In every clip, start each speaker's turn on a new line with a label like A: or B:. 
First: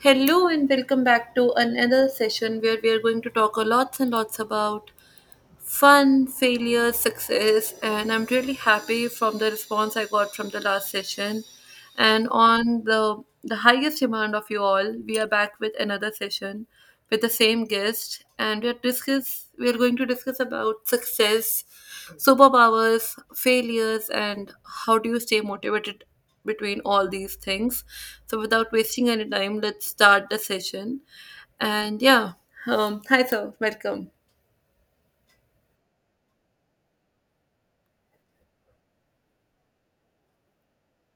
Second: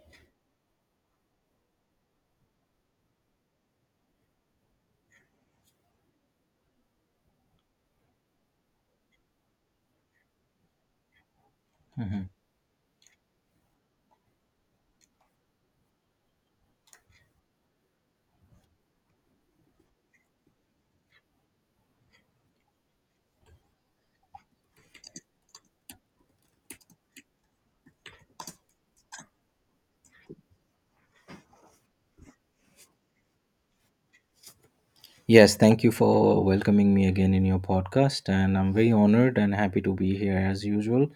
A: Hello and welcome back to another session where we are going to talk a lots and lots about fun, failure, success, and I'm really happy from the response I got from the last session. And
B: Mhm.
A: on the highest demand of you all, we are back with another session with the same guest, and we are going to discuss about success, superpowers, failures, and how do you stay motivated between all these things. So without wasting any time, let's start the session. And yeah, hi sir, welcome.
B: Yes, thank you for welcoming me again in your podcast. And I'm very honored and happy to be here as usual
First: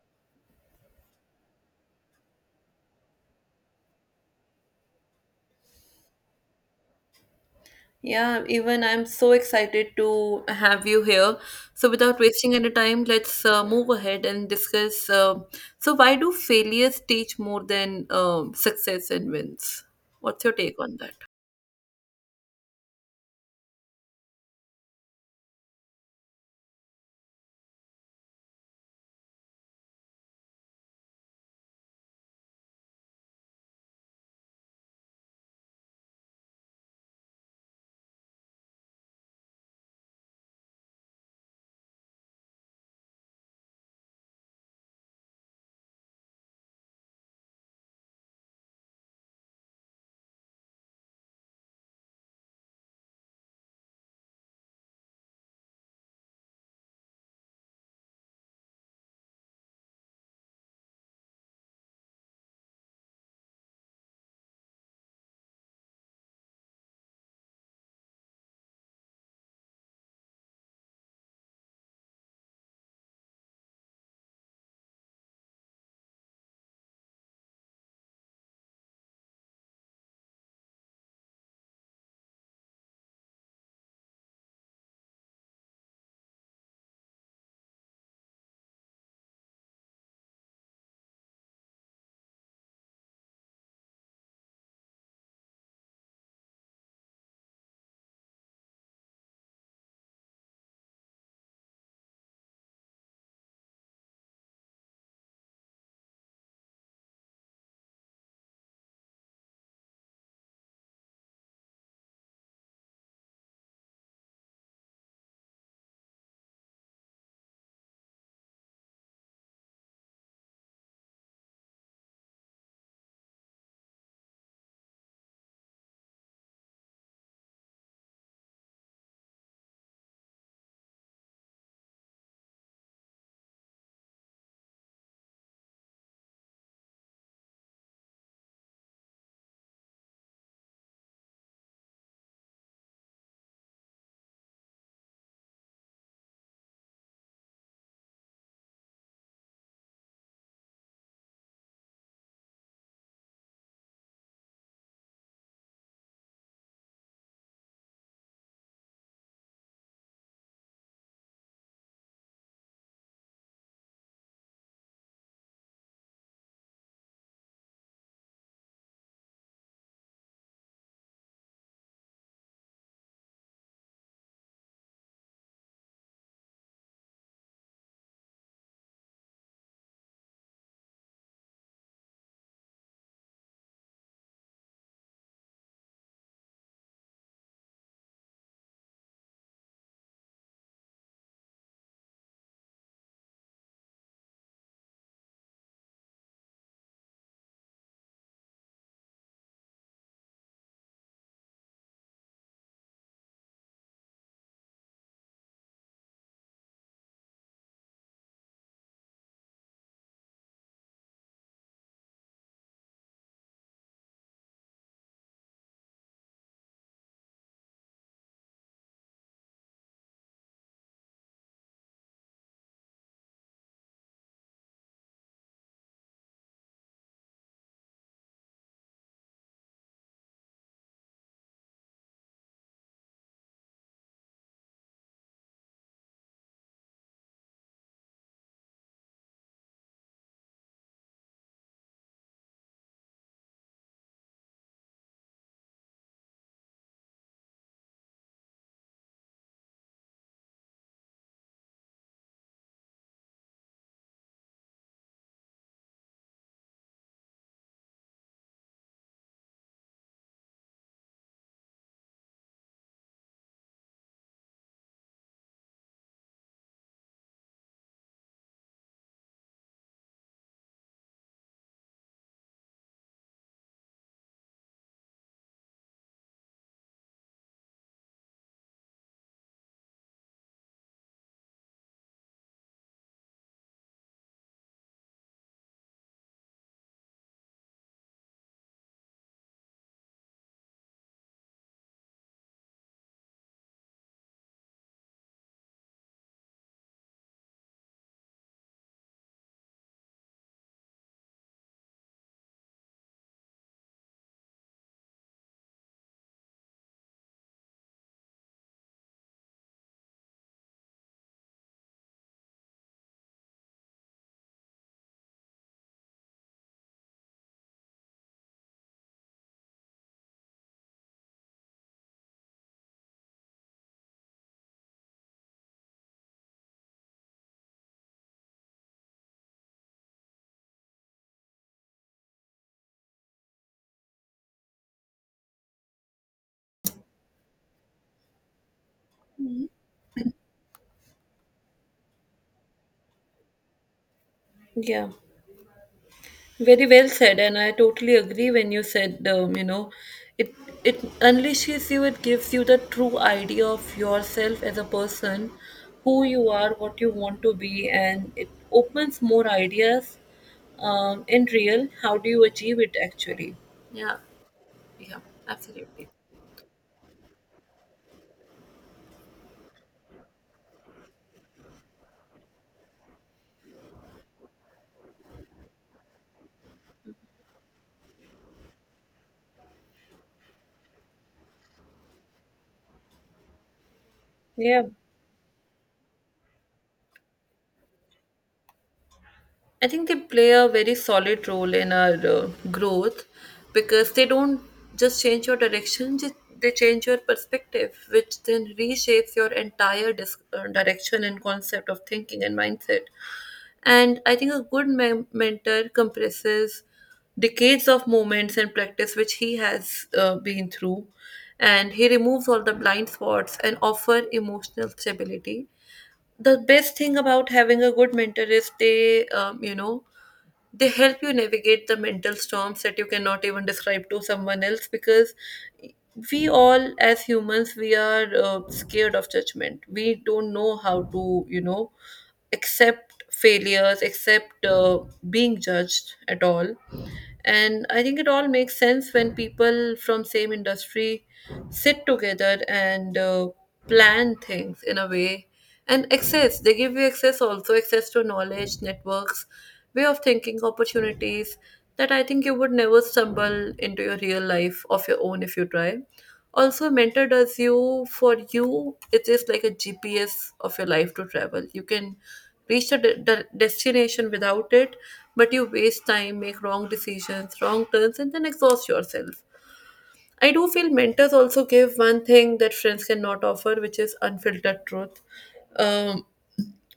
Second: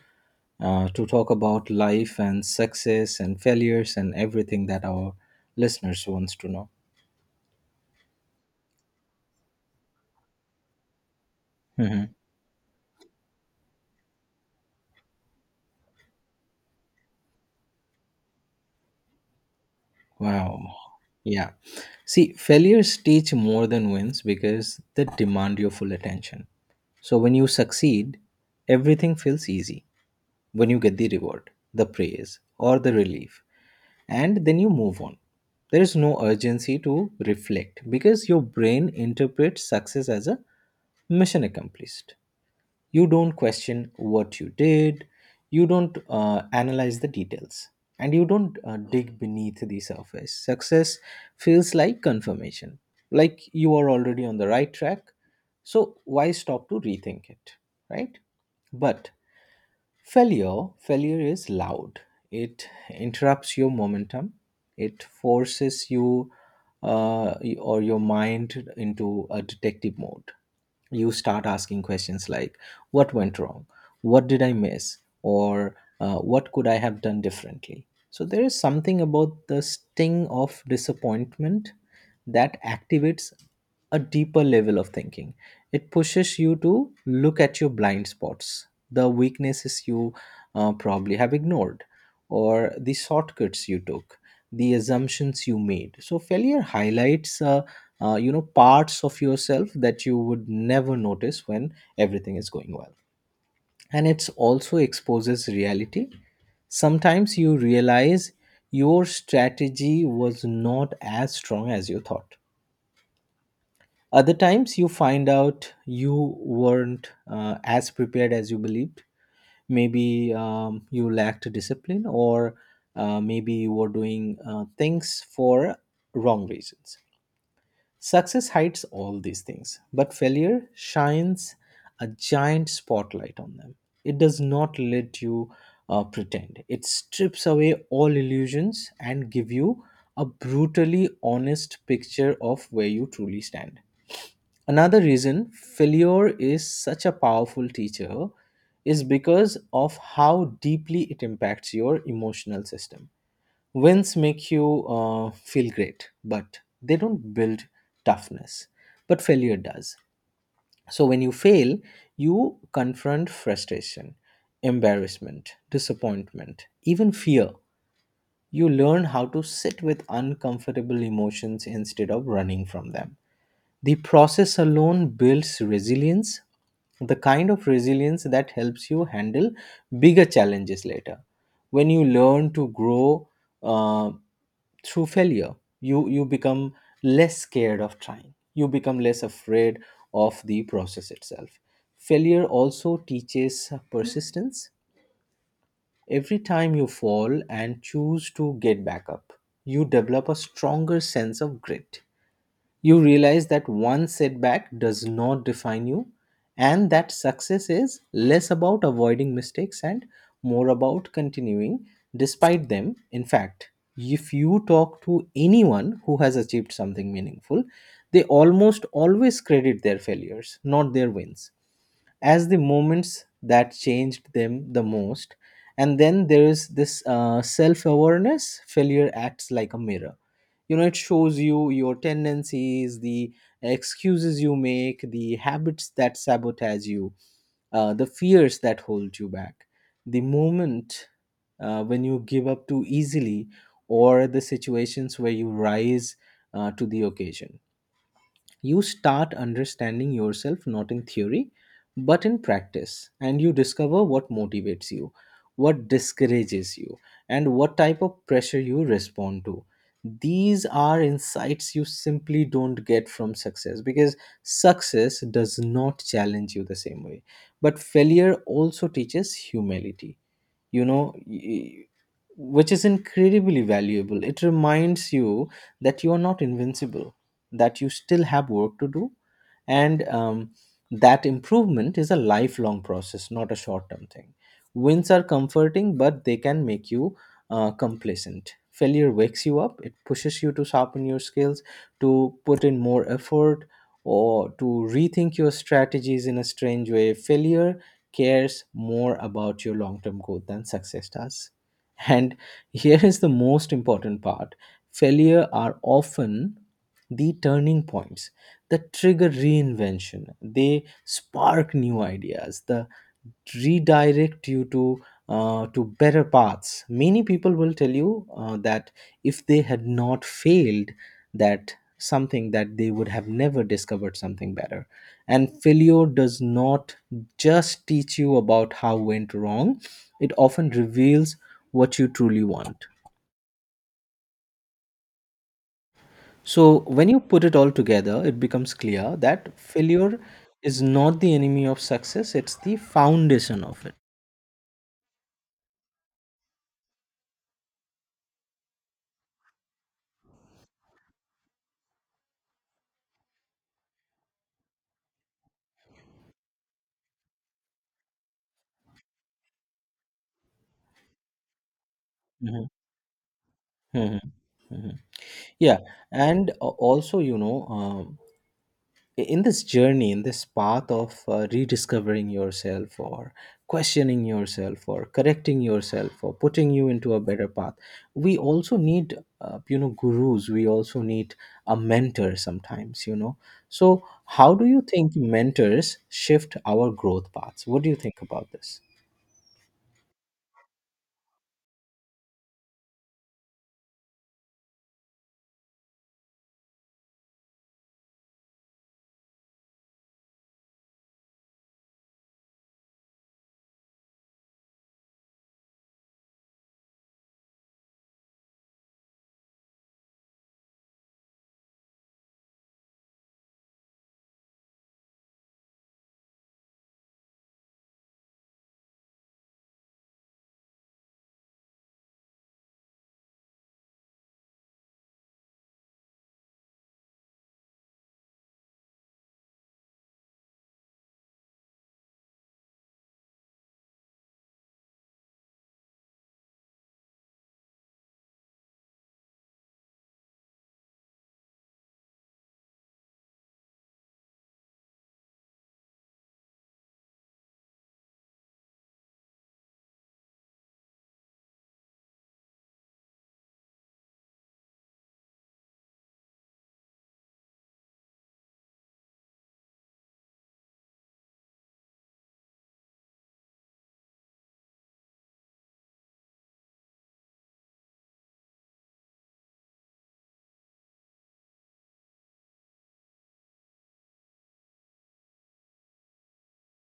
B: to talk about life and success and failures and everything that our listeners wants to know.
A: Yeah, even I'm so excited to have you here. So,
B: Mhm.
A: without wasting any time, let's move ahead and discuss. So, why do failures teach more than success and wins? What's your
B: Wow.
A: take on that?
B: Yeah. See, failures teach more than wins because they demand your full attention. So when you succeed, everything feels easy. When you get the reward, the praise, or the relief, and then you move on. There is no urgency to reflect because your brain interprets success as a mission accomplished. You don't question what you did, you don't analyze the details, and you don't dig beneath the surface. Success feels like confirmation, like you are already on the right track. So, why stop to rethink it, right? But failure is loud. It interrupts your momentum. It forces you uh, or your mind into a detective mode. You start asking questions like, "What went wrong? What did I miss? Or what could I have done differently?" So there is something about the sting of disappointment that activates a deeper level of thinking. It pushes you to look at your blind spots, the weaknesses you probably have ignored, or the shortcuts you took, the assumptions you made. So failure highlights, you know, parts of yourself that you would never notice when everything is going well. And it also exposes reality. Sometimes you realize your strategy was not as strong as you thought. Other times you find out you weren't as prepared as you believed. Maybe you lacked discipline, or maybe you were doing things for wrong reasons. Success hides all these things, but failure shines a giant spotlight on them. It does not let you pretend. It strips away all illusions and give you a brutally honest picture of where you truly stand. Another reason failure is such a powerful teacher is because of how deeply it impacts your emotional system. Wins make you feel great, but they don't build toughness, but failure does. So when you fail, you confront frustration, embarrassment, disappointment, even fear. You learn how to sit with uncomfortable emotions instead of running from them. The process alone builds resilience, the kind of resilience that helps you handle bigger challenges later. When you learn to grow uh, through failure, you become less scared of trying, you become less afraid of the process itself. Failure also teaches persistence. Every time you fall and choose to get back up, you develop a stronger sense of grit. You realize that one setback does not define you, and that success is less about avoiding mistakes and more about continuing despite them. In fact, if you talk to anyone who has achieved something meaningful, they almost always credit their failures, not their wins, as the moments that changed them the most. And then there is this self awareness. Failure acts like a mirror, you know. It shows you your tendencies, the excuses you make, the habits that sabotage you, the fears that hold you back, the moment when you give up too easily, or the situations where you rise to the occasion. You start understanding yourself not in theory, but in practice, and you discover what motivates you, what discourages you, and what type of pressure you respond to. These are insights you simply don't get from success, because success does not challenge you the same way. But failure also teaches humility, you know, which is incredibly valuable. It reminds you that you are not invincible, that you still have work to do, and that improvement is a lifelong process, not a short term thing. Wins are comforting, but they can make you complacent. Failure wakes you up. It pushes you to sharpen your skills, to put in more effort, or to rethink your strategies. In a strange way, failure cares more about your long term growth than success does. And here is the most important part. Failure are often the turning points that trigger reinvention. They spark new ideas, the redirect you to better paths. Many people will tell you that if they had not failed, that something that they would have never discovered something better. And failure does not just teach you about how went wrong, it often reveals what you truly want. So when you put it all together, it becomes clear that failure is not the enemy of success, it's the foundation of it.
A: Yeah. Very well said, and I totally agree when you said, you know, it it unleashes you. It gives you the true idea of yourself as a person, who you are, what you want to be, and it opens more ideas. In real, how do you
B: Mhm.
A: achieve it actually? Yeah,
B: Mhm. Mhm.
A: yeah,
B: Yeah,
A: absolutely.
B: and also, you know, in this journey, in this path of rediscovering yourself, or questioning yourself, or correcting yourself, or putting you into a better path, we also need, you know, gurus. We also need a mentor sometimes, you know. So how do you
A: Yeah.
B: think mentors shift our growth paths? What do you think about this?
A: I think they play a very solid role in our growth because they don't just change your direction, they change your perspective, which then reshapes your entire direction and concept of thinking and mindset. And I think a good mentor compresses decades of moments and practice which he has been through, and he removes all the blind spots and offer emotional stability. The best thing about having a good mentor is they you know, they help you navigate the mental storms that you cannot even describe to someone else, because we all, as humans, we are scared of judgment. We don't know how to, you know, accept failures, accept being judged at all. And I think it all makes sense when people from same industry sit together and plan things in a way. And access they give you access, also access to knowledge networks, way of thinking, opportunities that I think you would never stumble into your real life of your own if you try. Also, a mentor does you for you. It is like a GPS of your life to travel. You can reach the destination without it, but you waste time, make wrong decisions, wrong turns, and then exhaust yourself. I do feel mentors also give one thing that friends cannot offer, which is unfiltered truth. Um,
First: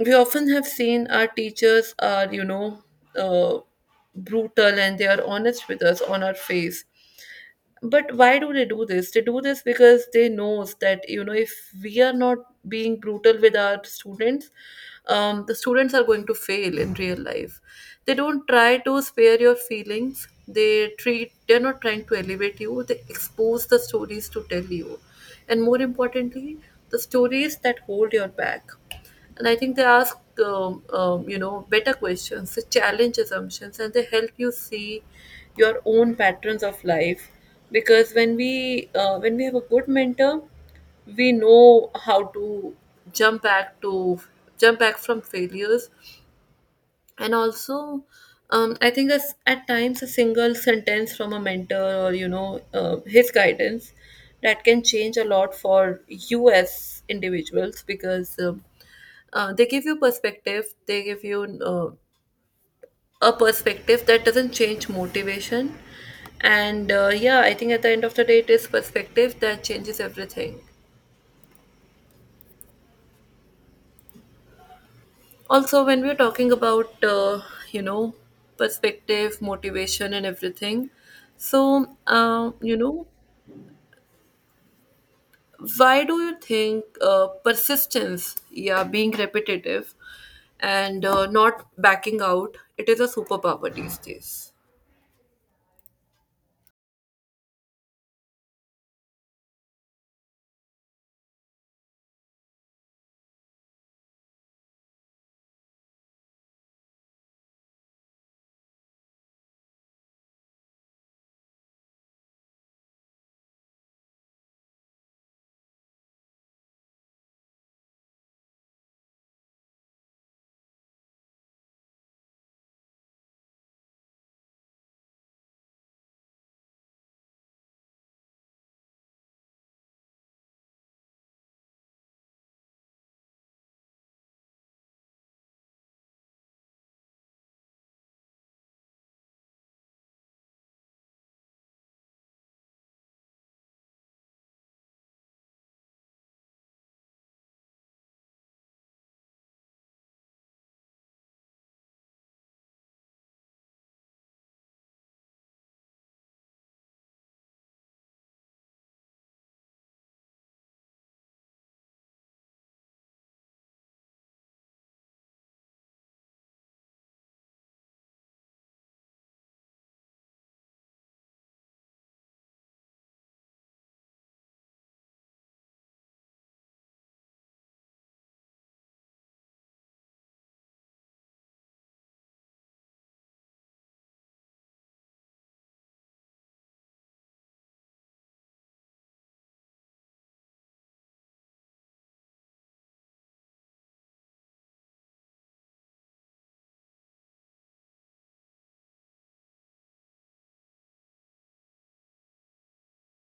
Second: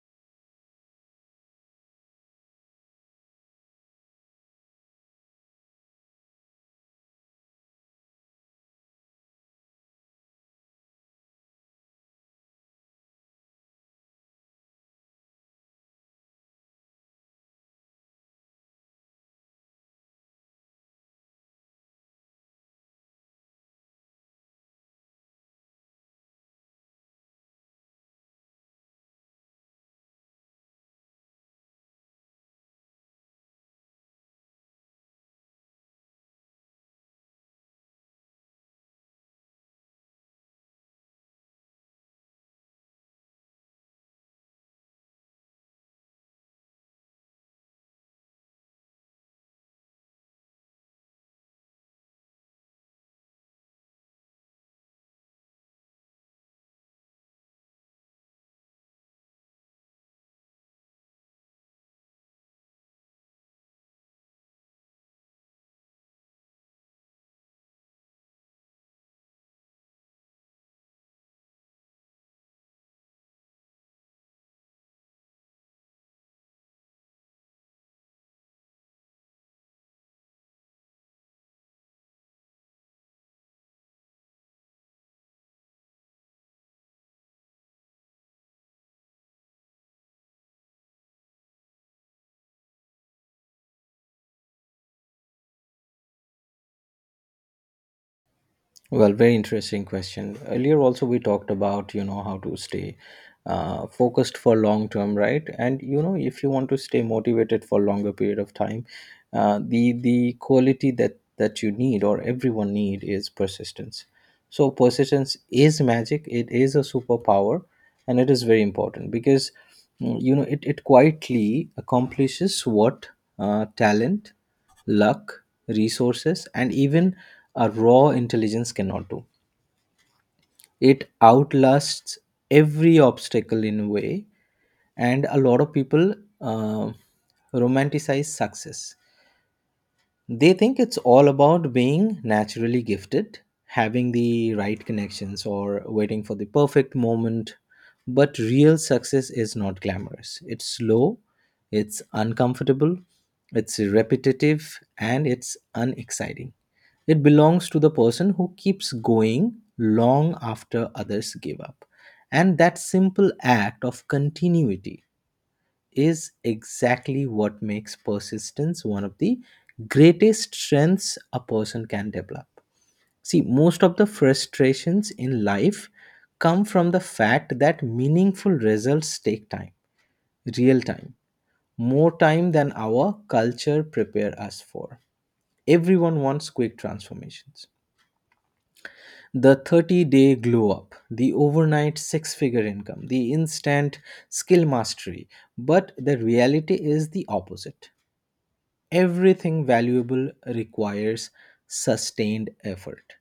A: we often have seen our teachers are, you know, uh, brutal, and they are honest with us on our face. But why do they do this? They do this because they knows that, you know, if we are not being brutal with our students, the students are going to fail in real life. They don't try to spare your feelings. They're not trying to elevate you. They expose the stories to tell you, and more importantly, the stories that hold your back. And I think they ask, you know, better questions. They challenge assumptions, and they help you see your own patterns of life. Because when we have a good mentor, we know how to jump back to jump back from failures. And also, I think as at times a single sentence from a mentor, or you know, his guidance, that can change a lot for you as individuals. Because they give you perspective. They give you uh, a perspective that doesn't change motivation. And yeah, I think at the end of the day, it is perspective that changes everything. Also, when we're talking about you know, perspective, motivation, and everything, so you know, why do you think persistence, yeah, being repetitive and not backing out, it is a superpower these days?
B: Well, very interesting question. Earlier, also, we talked about, you know, how to stay focused for long term, right? And, you know, if you want to stay motivated for longer period of time, the quality that you need, or everyone need, is persistence. So persistence is magic. It is a superpower, and it is very important because, you know, it quietly accomplishes what talent, luck, resources, and even a raw intelligence cannot do. It outlasts every obstacle in a way, and a lot of people uh, romanticize success. They think it's all about being naturally gifted, having the right connections, or waiting for the perfect moment. But real success is not glamorous. It's slow, it's uncomfortable, it's repetitive, and it's unexciting. It belongs to the person who keeps going long after others give up. And that simple act of continuity is exactly what makes persistence one of the greatest strengths a person can develop. See, most of the frustrations in life come from the fact that meaningful results take time, real time, more time than our culture prepare us for. Everyone wants quick transformations. The 30-day glow up, the overnight 6 figure income, the instant skill mastery. But the reality is the opposite. Everything valuable requires sustained effort.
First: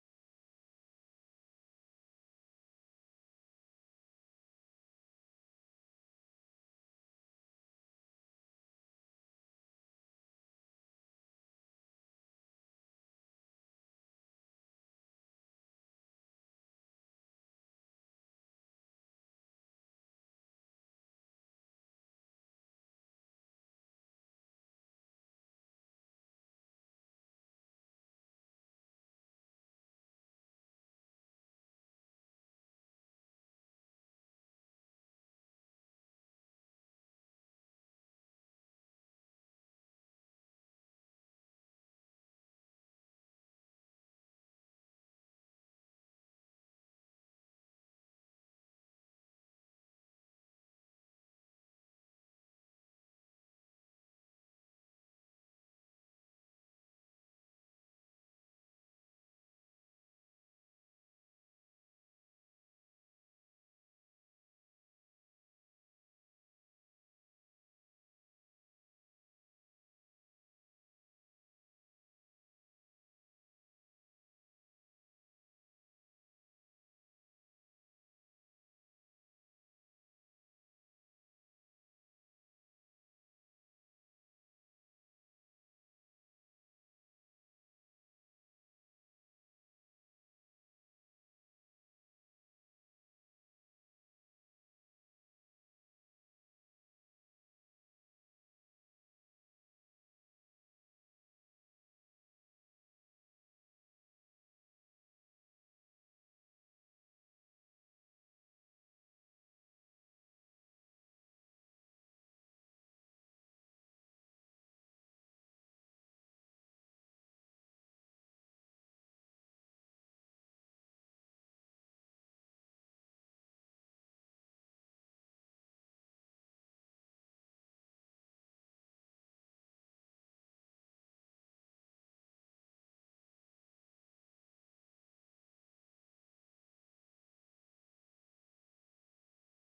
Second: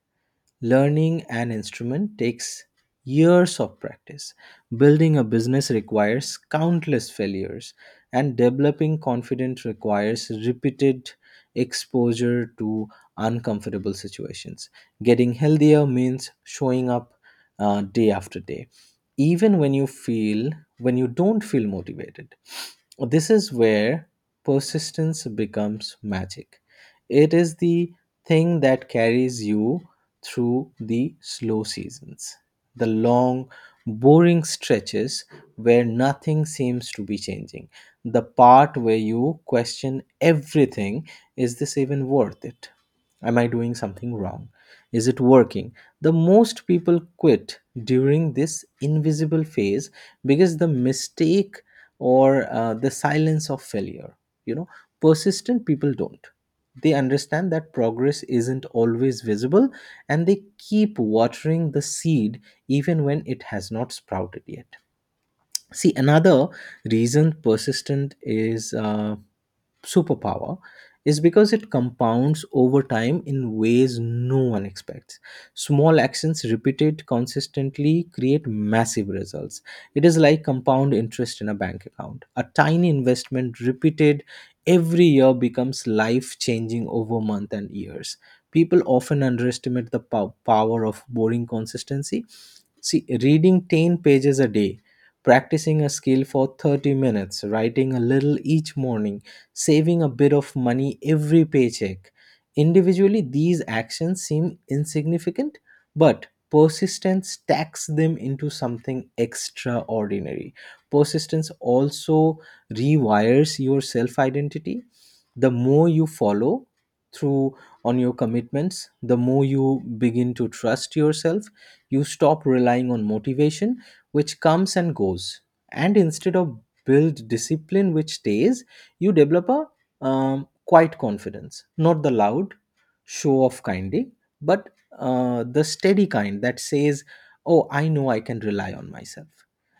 B: Learning an instrument takes years of practice. Building a business requires countless failures, and developing confidence requires repeated exposure to uncomfortable situations. Getting healthier means showing up day after day, even when you feel when you don't feel motivated. This is where persistence becomes magic. It is the thing that carries you through the slow seasons, the long, boring stretches where nothing seems to be changing, the part where you question everything. Is this even worth it? Am I doing something wrong? Is it working? The most people quit during this invisible phase because the mistake, or the silence of failure, you know, persistent people don't. They understand that progress isn't always visible, and they keep watering the seed even when it has not sprouted yet. See, another reason persistent is. Superpower is because it compounds over time in ways no one expects. Small actions repeated consistently create massive results. It is like compound interest in a bank account. A tiny investment repeated every year becomes life changing over months and years. People often underestimate the power of boring consistency. See, reading 10 pages a day, practicing a skill for 30 minutes, writing a little each morning, saving a bit of money every paycheck. Individually, these actions seem insignificant, but persistence stacks them into something extraordinary. Persistence also rewires your self identity. The more you follow through on your commitments, the more you begin to trust yourself. You stop relying on motivation, which comes and goes, and instead of build discipline which stays. You develop a quiet confidence, not the loud show off kindy, but the steady kind that says, Oh, I know I can rely on myself.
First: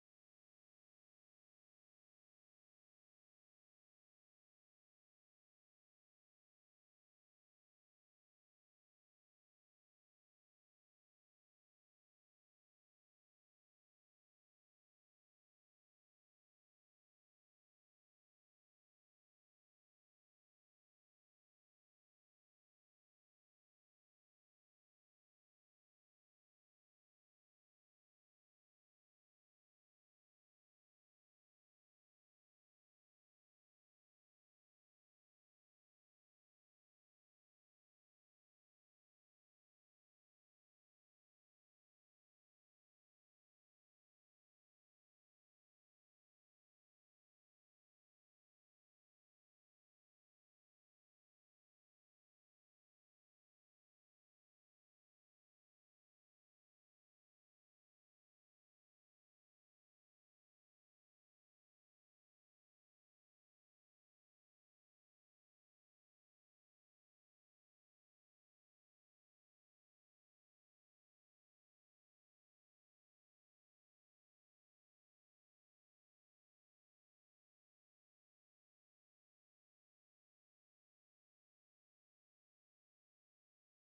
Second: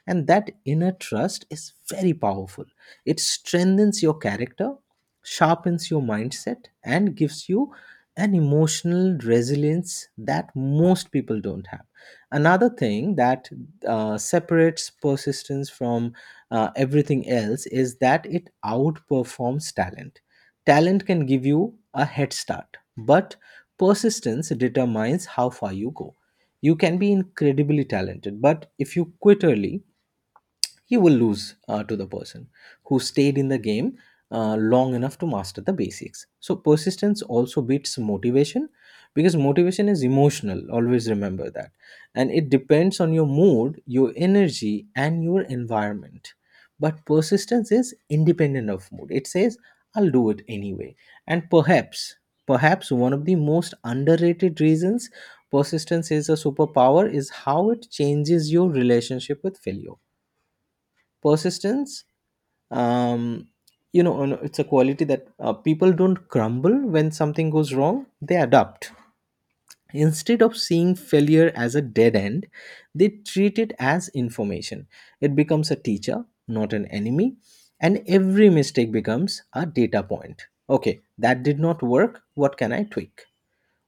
B: And that inner trust is very powerful. It strengthens your character, sharpens your mindset, and gives you an emotional resilience that most people don't have. Another thing that separates persistence from everything else is that it outperforms talent. Talent can give you a head start, but persistence determines how far you go. You can be incredibly talented, but if you quit early, he will lose to the person who stayed in the game long enough to master the basics. So, persistence also beats motivation because motivation is emotional, always remember that. And it depends on your mood, your energy, and your environment. But persistence is independent of mood. It says, I'll do it anyway. And perhaps, perhaps one of the most underrated reasons persistence is a superpower is how it changes your relationship with failure. Persistence um, you know and it's a quality that people don't crumble when something goes wrong. They adapt. Instead of seeing failure as a dead end, they treat it as information. It becomes a teacher, not an enemy. And every mistake becomes a data point. Okay, that did not work. What can I tweak?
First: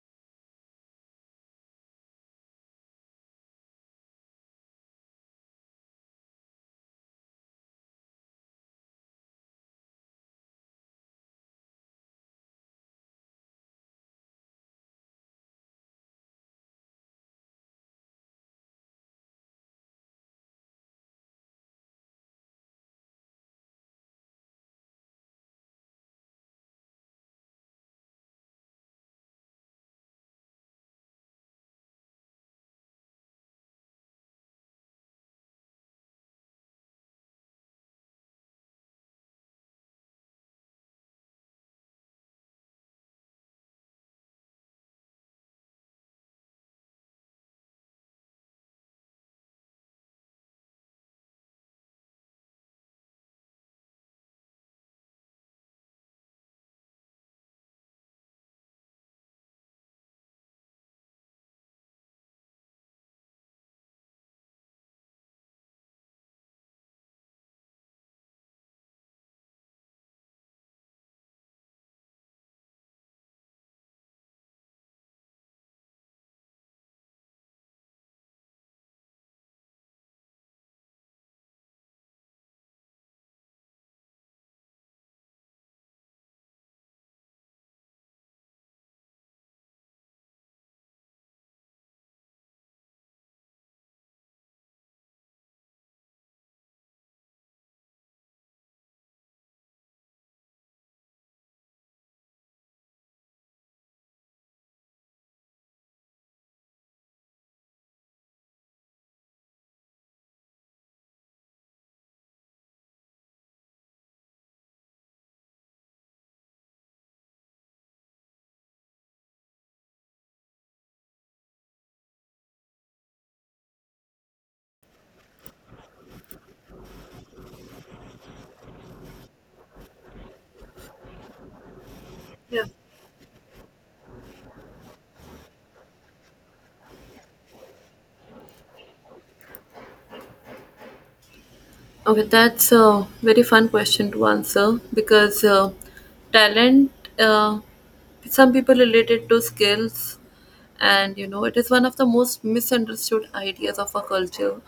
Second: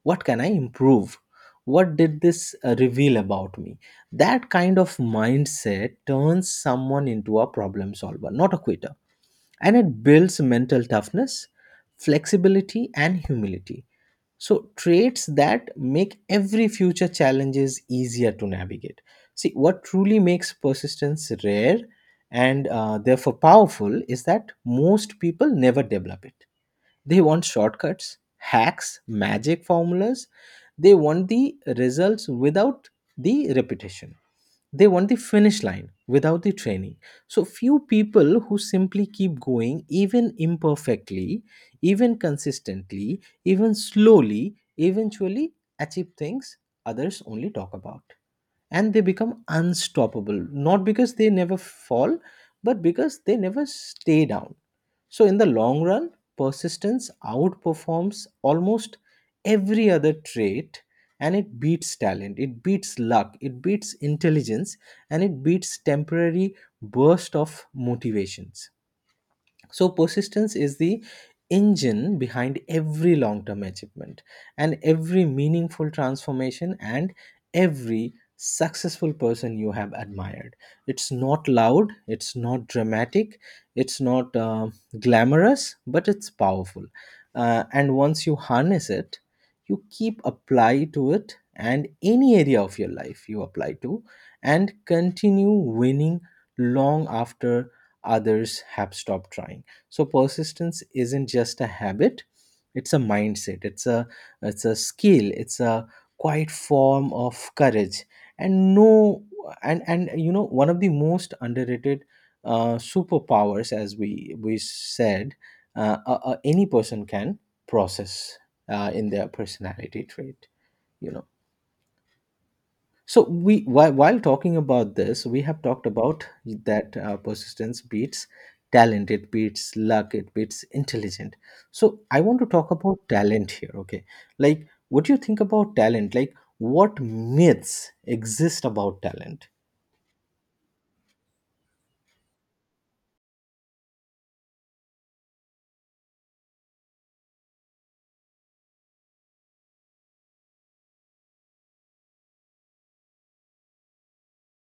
B: What can I improve? What did this reveal about me? That kind of mindset turns someone into a problem solver, not a quitter. And it builds mental toughness, flexibility and humility, so traits that make every future challenges easier to navigate. See, what truly makes persistence rare and therefore powerful is that most people never develop it. They want shortcuts, hacks, magic formulas. They want the results without the repetition. They want the finish line without the training. So, few people who simply keep going, even imperfectly, even consistently, even slowly, eventually achieve things others only talk about. And they become unstoppable, not because they never fall, but because they never stay down. So, in the long run, persistence outperforms almost every other trait, and it beats talent, it beats luck, it beats intelligence, and it beats temporary burst of motivations. So, persistence is the engine behind every long term achievement and every meaningful transformation and every successful person you have admired. It's not loud, it's not dramatic, it's not glamorous, but it's powerful. And once you harness it, you keep apply to it and any area of your life you apply to and continue winning long after others have stopped trying. So persistence isn't just a habit, it's a mindset, it's a skill, it's a quiet form of courage. And no and and you know one of the most underrated superpowers, as we said, any person can process in their personality trait, you know. So while talking about this, we have talked about that persistence beats talent, it beats luck, it beats intelligent. So I want to
A: Yeah.
B: talk about talent here. Okay, like what do you think about talent? Like what myths exist about talent?
A: Okay, that's a very fun question to answer, because talent, uh, some people relate it to skills, and you know, it is one of the most misunderstood ideas of our culture.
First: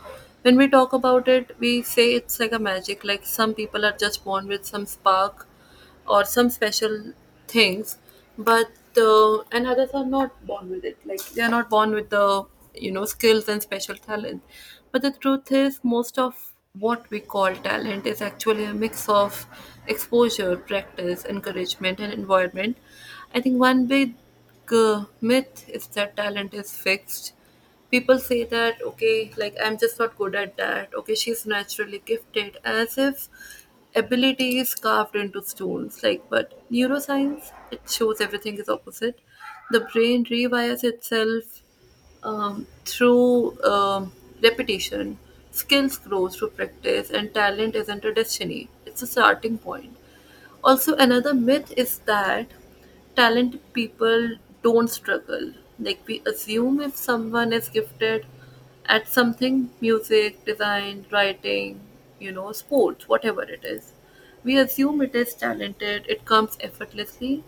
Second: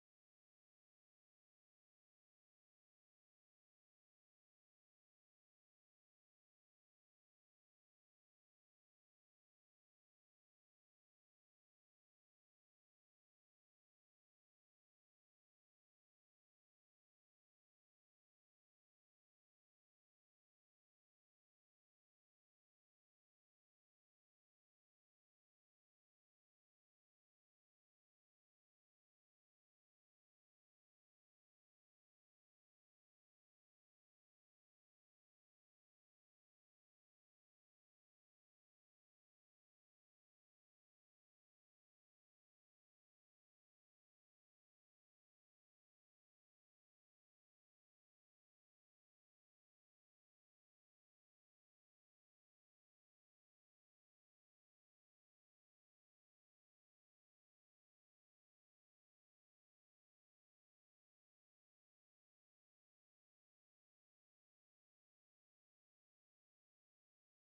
A: When we talk about it, we say it's like a magic, like some people are just born with some spark, or some special things. But and others are not born with it, like they are not born with the, you know, skills and special talent. But the truth is, most of what we call talent is actually a mix of exposure, practice, encouragement, and environment. I think one big myth is that talent is fixed. People say that, okay, like, I'm just not good at that, okay, she's naturally gifted, as if ability is carved into stones. Like, but neuroscience, it shows everything is opposite. The brain rewires itself through repetition. Skills grow through practice, and talent isn't a destiny, it's a starting point. Also, another myth is that talented people don't struggle. Like, we assume if someone is gifted at something, music, design, writing, you know, sports, whatever it is, we assume it is talented, it comes effortlessly.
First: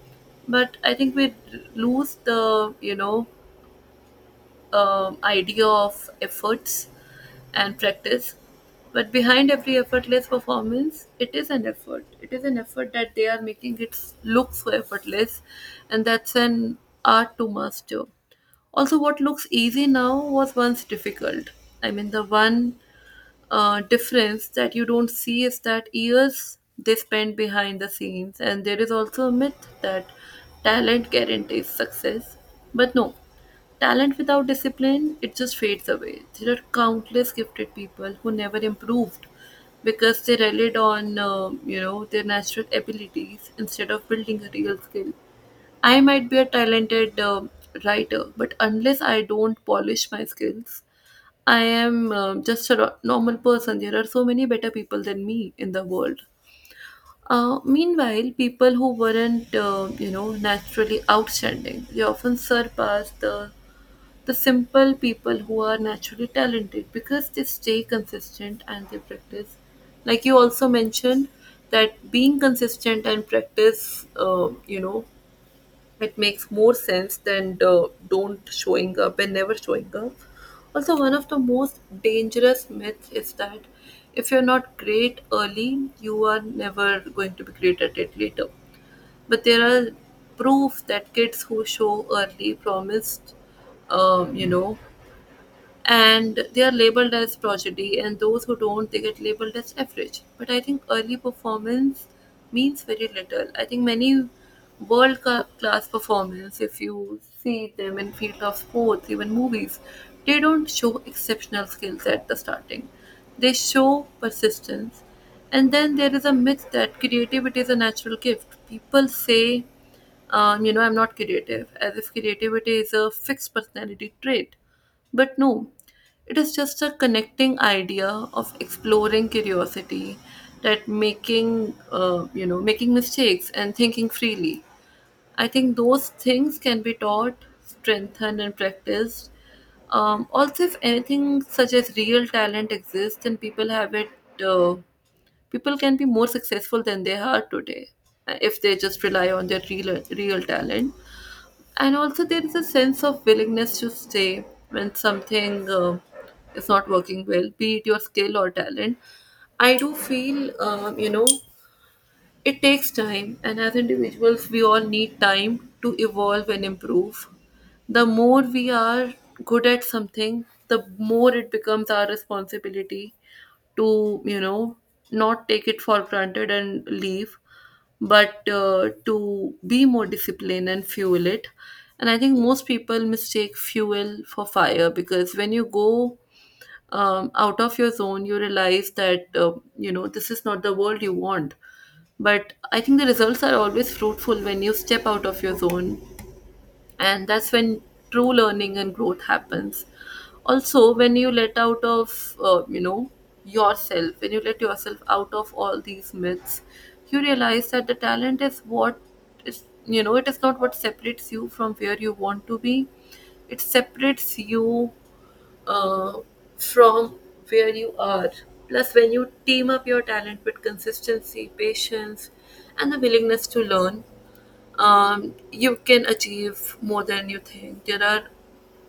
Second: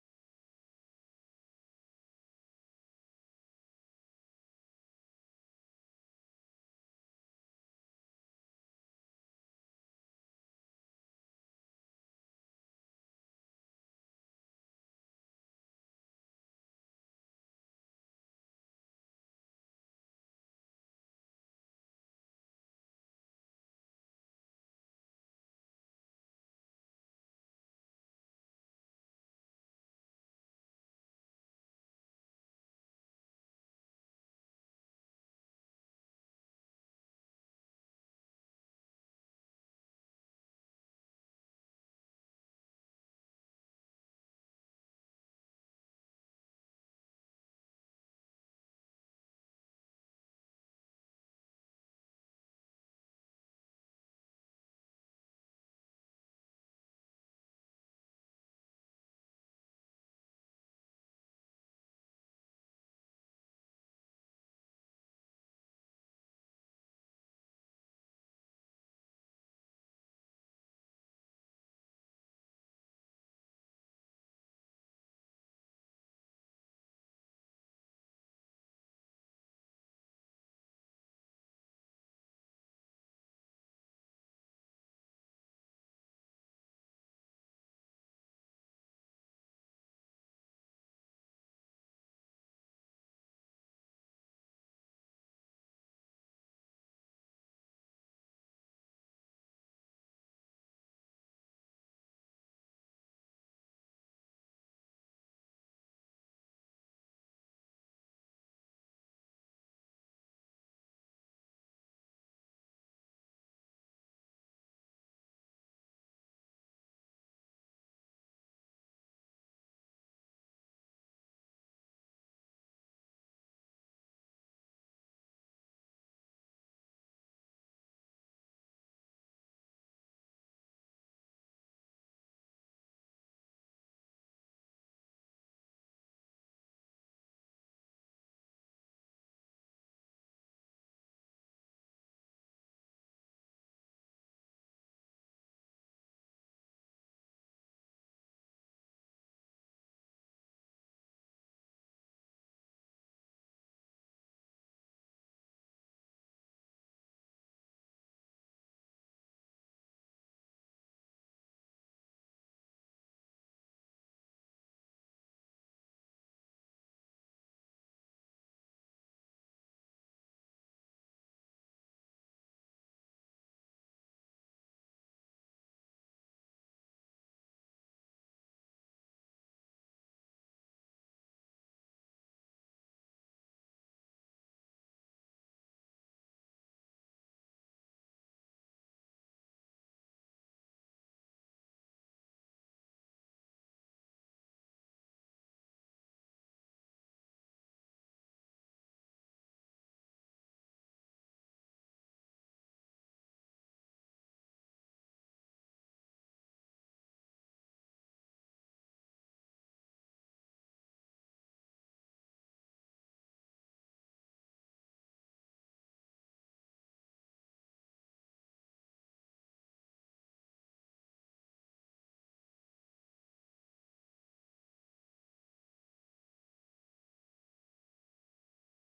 A: But I think we lose the, you know, idea of efforts and practice. But behind every effortless performance, it is an effort. It is an effort that they are making it look so effortless, and that's an art to master. Also, what looks easy now was once difficult. I mean, the one difference that you don't see is that years they spend behind the scenes. And there is also a myth that talent guarantees success. But no, talent without discipline, it just fades away. There are countless gifted people who never improved because they relied on, you know, their natural abilities instead of building a real skill. I might be a talented writer, but unless I don't polish my skills, I am, just a normal person. There are so many better people than me in the world. Meanwhile, people who weren't, you know, naturally outstanding, they often surpass the simple people who are naturally talented, because they stay consistent and they practice. Like you also mentioned that being consistent and practice, you know, it makes more sense than the don't showing up and never showing up. Also, one of the most dangerous myths is that if you're not great early, you are never going to be great at it later. But there are proof that kids who show early promised, you know, and they are labeled as prodigy, and those who don't, they get labeled as average. But I think early performance means very little. I think many world class performance, if you see them in field of sports, even movies, they don't show exceptional skills at the starting. They show persistence. And then there is a myth that creativity is a natural gift. People say, you know, I'm not creative, as if creativity is a fixed personality trait. But no, it is just a connecting idea of exploring curiosity, that making, you know, making mistakes and thinking freely. I think those things can be taught, strengthened, and practiced. Also, if anything such as real talent exists, then people have it. Uh, People can be more successful than they are today, if they just rely on their real talent. And also, there is a sense of willingness to stay when something is not working well, be it your skill or talent. I do feel, you know, it takes time, and as individuals, we all need time to evolve and improve. The more we are good at something, the more it becomes our responsibility to, you know, not take it for granted and leave, but to be more disciplined and fuel it. And I think most people mistake fuel for fire, because when you go out of your zone, you realize that, you know, this is not the world you want. But I think the results are always fruitful when you step out of your zone, and that's when true learning and growth happens. Also, when you let out of, you know, yourself, when you let yourself out of all these myths, you realize that the talent is what, is, you know, it is not what separates you from where you want to be. It separates you uh, from where you are. Plus, when you team up your talent with consistency, patience, and the willingness to learn, you can achieve more than you think. There are,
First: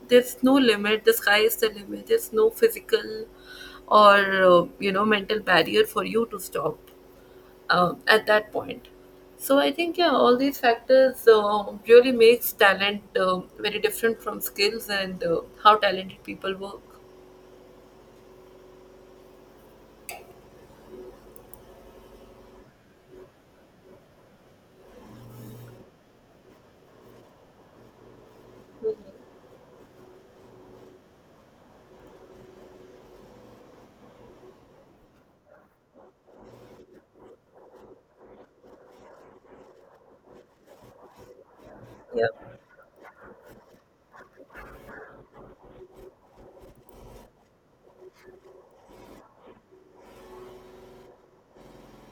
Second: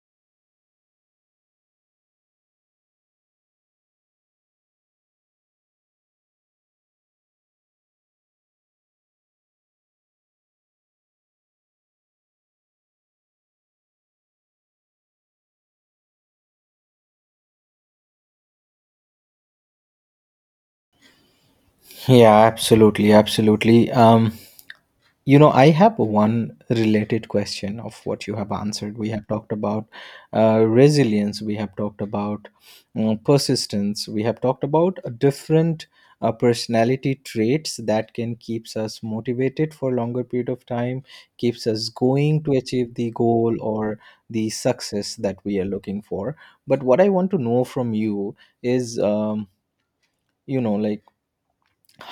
A: there's no limit. The sky is the limit. There's no physical or you know, mental barrier for you to stop at that point. So I think, yeah, all these factors really makes talent very different from skills and how talented people work.
B: Yeah, absolutely, absolutely. You know, I have one related question of what you have answered. We have talked about resilience, we have talked about persistence, we have talked about different personality traits that can keeps us motivated for longer period of time, keeps us going to achieve the goal or the success that we are looking for. But what I want to know from you is, you know, like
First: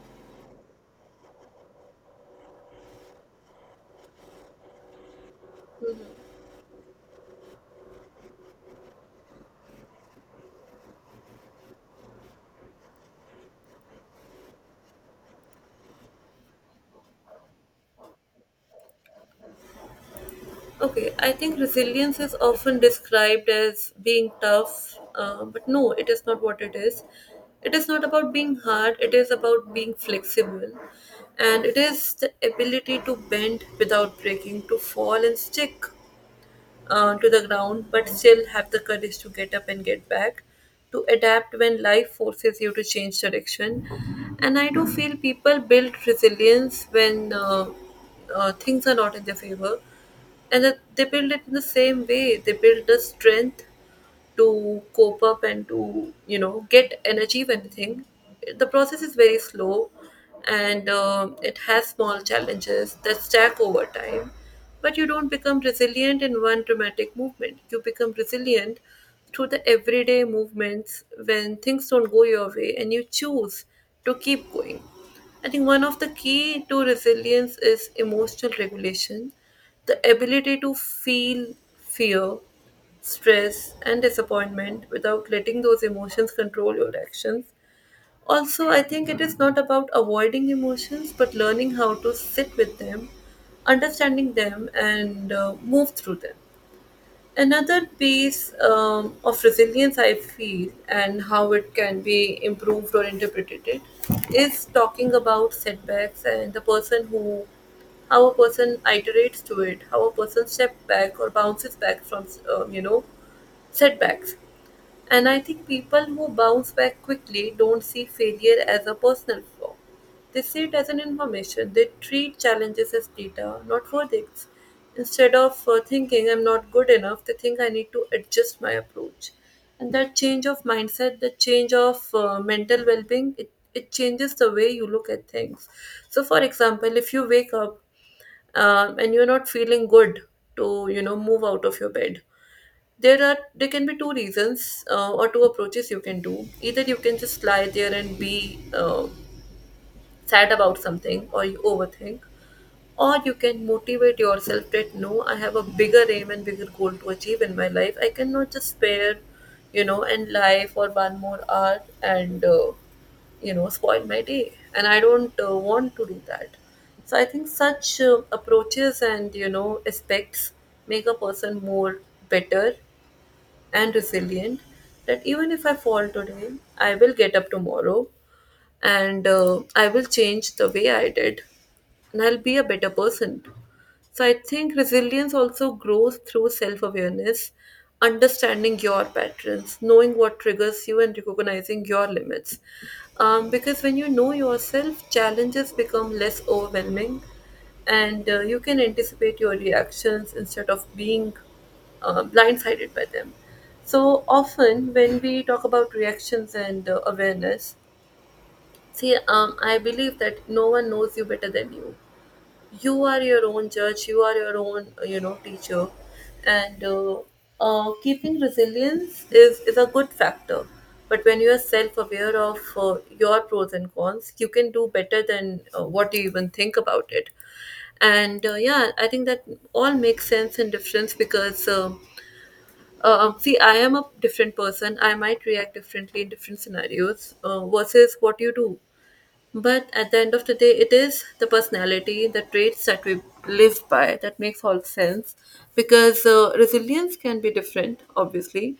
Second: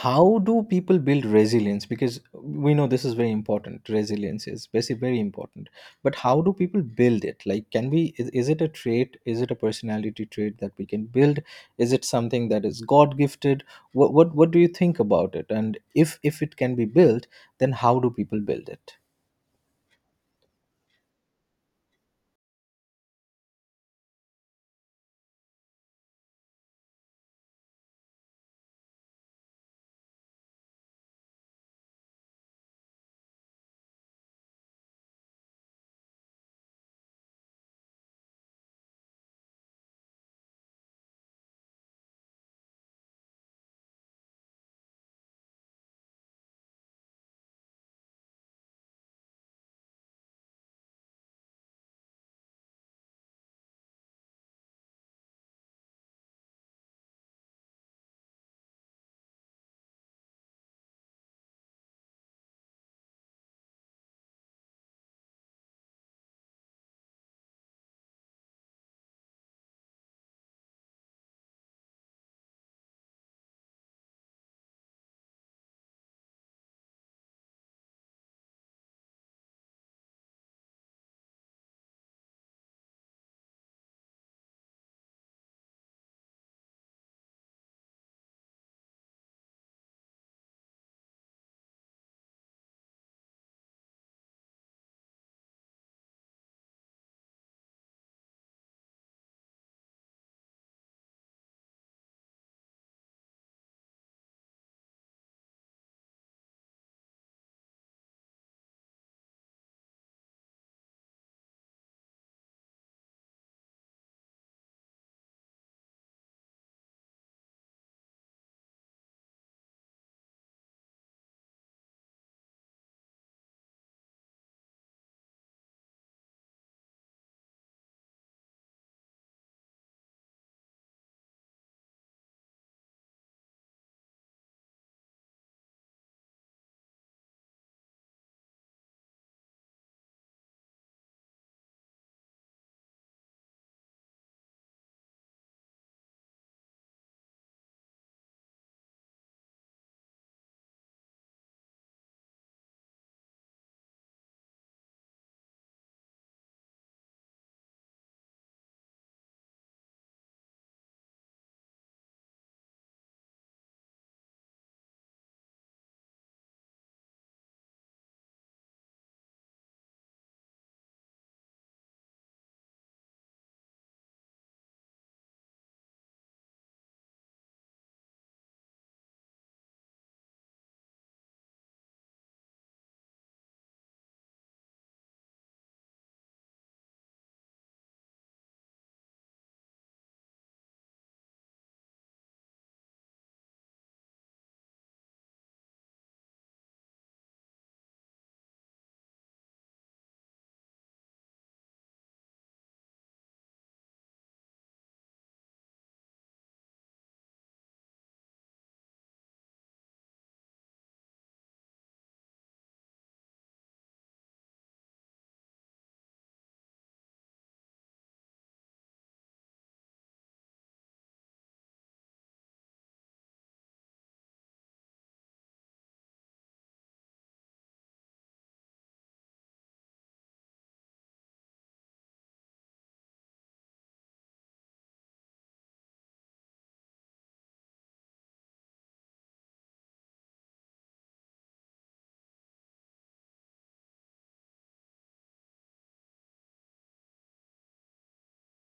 B: how do people build resilience, because we know this is very important. Resilience is basically very important, but how do people build it? Like can we, is it a trait, is it a personality trait that we can build, is it something that is god gifted? What what do you think about it, and if it can be built, then how do people build it?
A: Okay, I think resilience is often described as being tough, but no, it is not what it is. It is not about being hard, it is about being flexible. And it is the ability to bend without breaking, to fall and stick to the ground, but still have the courage to get up and get back, to adapt when life forces you to change direction. And I do feel people build resilience when things are not in their favor, and that they build it in the same way. They build the strength to cope up and to get and achieve anything. The process is very slow, and it has small challenges that stack over time. But you don't become resilient in one dramatic movement. You become resilient through the everyday movements when things don't go your way and you choose to keep going. I think one of the key to resilience is emotional regulation, the ability to feel fear, stress and disappointment without letting those emotions control your actions. Also, I think it is not about avoiding emotions but learning how to sit with them, understanding them, and move through them. Another piece of resilience I feel and how it can be improved or interpreted is talking about setbacks and the person who how a person iterates to it, how a person steps back or bounces back from, um, you know, setbacks. And I think people who bounce back quickly don't see failure as a personal flaw. They see it as an information. They treat challenges as data, not verdicts. Instead of thinking I'm not good enough, they think I need to adjust my approach. And that change of mindset, that change of mental well being, it changes the way you look at things. So, for example, if you wake up and you're not feeling good to, move out of your bed, there can be two reasons or two approaches you can do. Either you can just lie there and be sad about something, or you overthink, or you can motivate yourself that no, I have a bigger aim and bigger goal to achieve in my life. I cannot just spare, and lie for one more hour and spoil my day, and I don't want to do that. So I think such approaches and aspects make a person more better and resilient, that even if I fall today, I will get up tomorrow and I will change the way I did, and I'll be a better person. So I think resilience also grows through self awareness, understanding your patterns, knowing what triggers you, and recognizing your limits. Because when you know yourself, challenges become less overwhelming, and you can anticipate your reactions instead of being blindsided by them. So often, when we talk about reactions and awareness, see, I believe that no one knows you better than you. You are your own judge. You are your own, teacher, and keeping resilience is a good factor. But when you are self-aware of your pros and cons, you can do better than what you even think about it. And yeah, I think that all makes sense and difference. Because, see, I am a different person. I might react differently in different scenarios versus what you do, but at the end of the day, it is the personality, the traits that we live by that makes all sense, because resilience can be different, obviously.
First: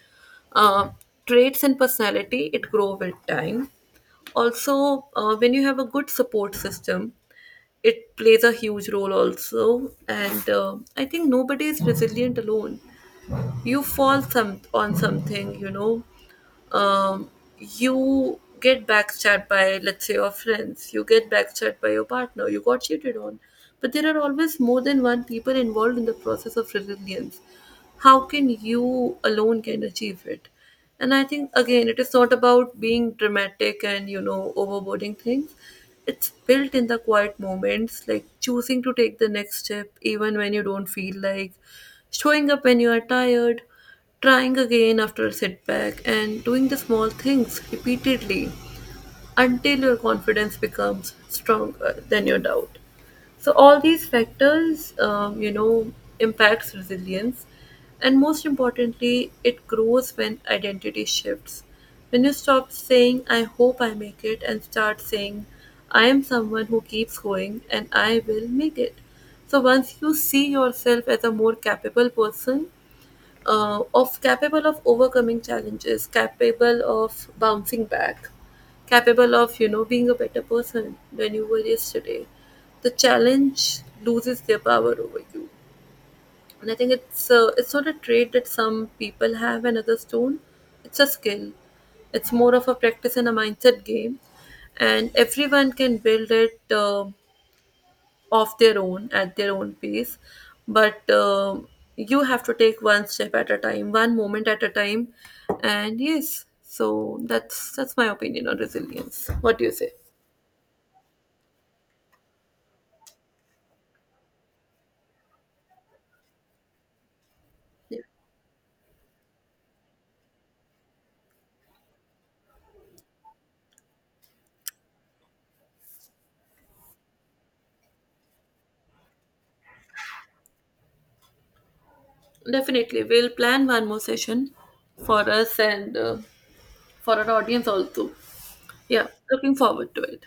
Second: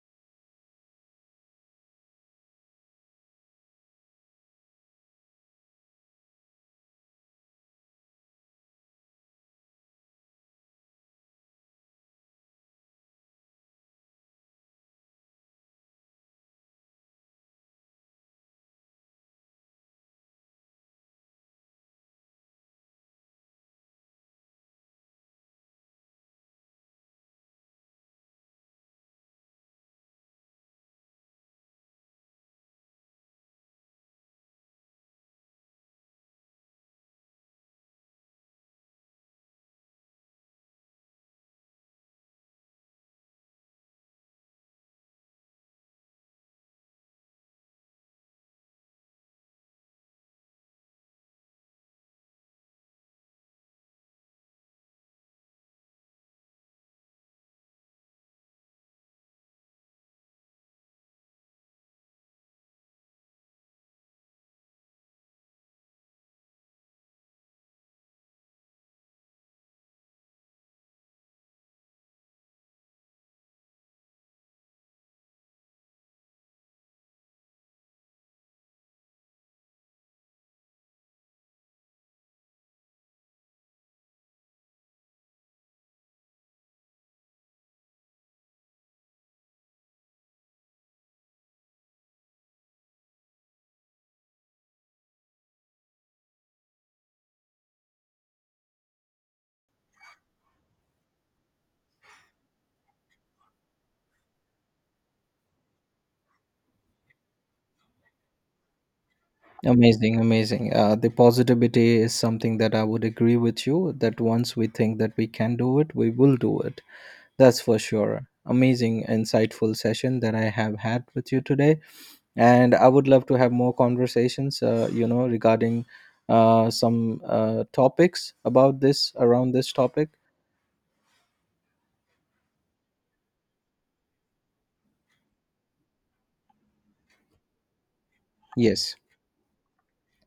A: Uh, Traits and personality, it grow with time. Also, when you have a good support system, it plays a huge role also. And I think nobody is resilient alone. You fall some on something, um, you get backstabbed by, let's say, your friends, you get backstabbed by your partner, you got cheated on. But there are always more than one people involved in the process of resilience. How can you alone can achieve it? And I think again, it is not about being dramatic and overboarding things. It's built in the quiet moments, like choosing to take the next step even when you don't feel like showing up when you are tired, trying again after a setback, and doing the small things repeatedly until your confidence becomes stronger than your doubt. So all these factors, impacts resilience, and most importantly, it grows when identity shifts. When you stop saying "I hope I make it" and start saying "I am someone who keeps going and I will make it." So once you see yourself as a more capable person, of capable of overcoming challenges, capable of bouncing back, capable of being a better person than you were yesterday. The challenge loses their power over you, and I think it's not a trait that some people have and others don't. It's a skill. It's more of a practice and a mindset game, and everyone can build it. Of their own at their own pace. But you have to take one step at a time, one moment at a time. And yes, so that's my opinion on resilience. What do you say?
B: Amazing, amazing. The positivity is something that I would agree with you, that once we think that we can do it, we will do it. That's for
A: Yeah.
B: sure. Amazing, insightful session that I have had with you today. And I would love to have more conversations, regarding some topics about this, around this topic.
A: Definitely, we'll plan one more session for us and for our audience also.
B: Yes.
A: Yeah, looking forward to it.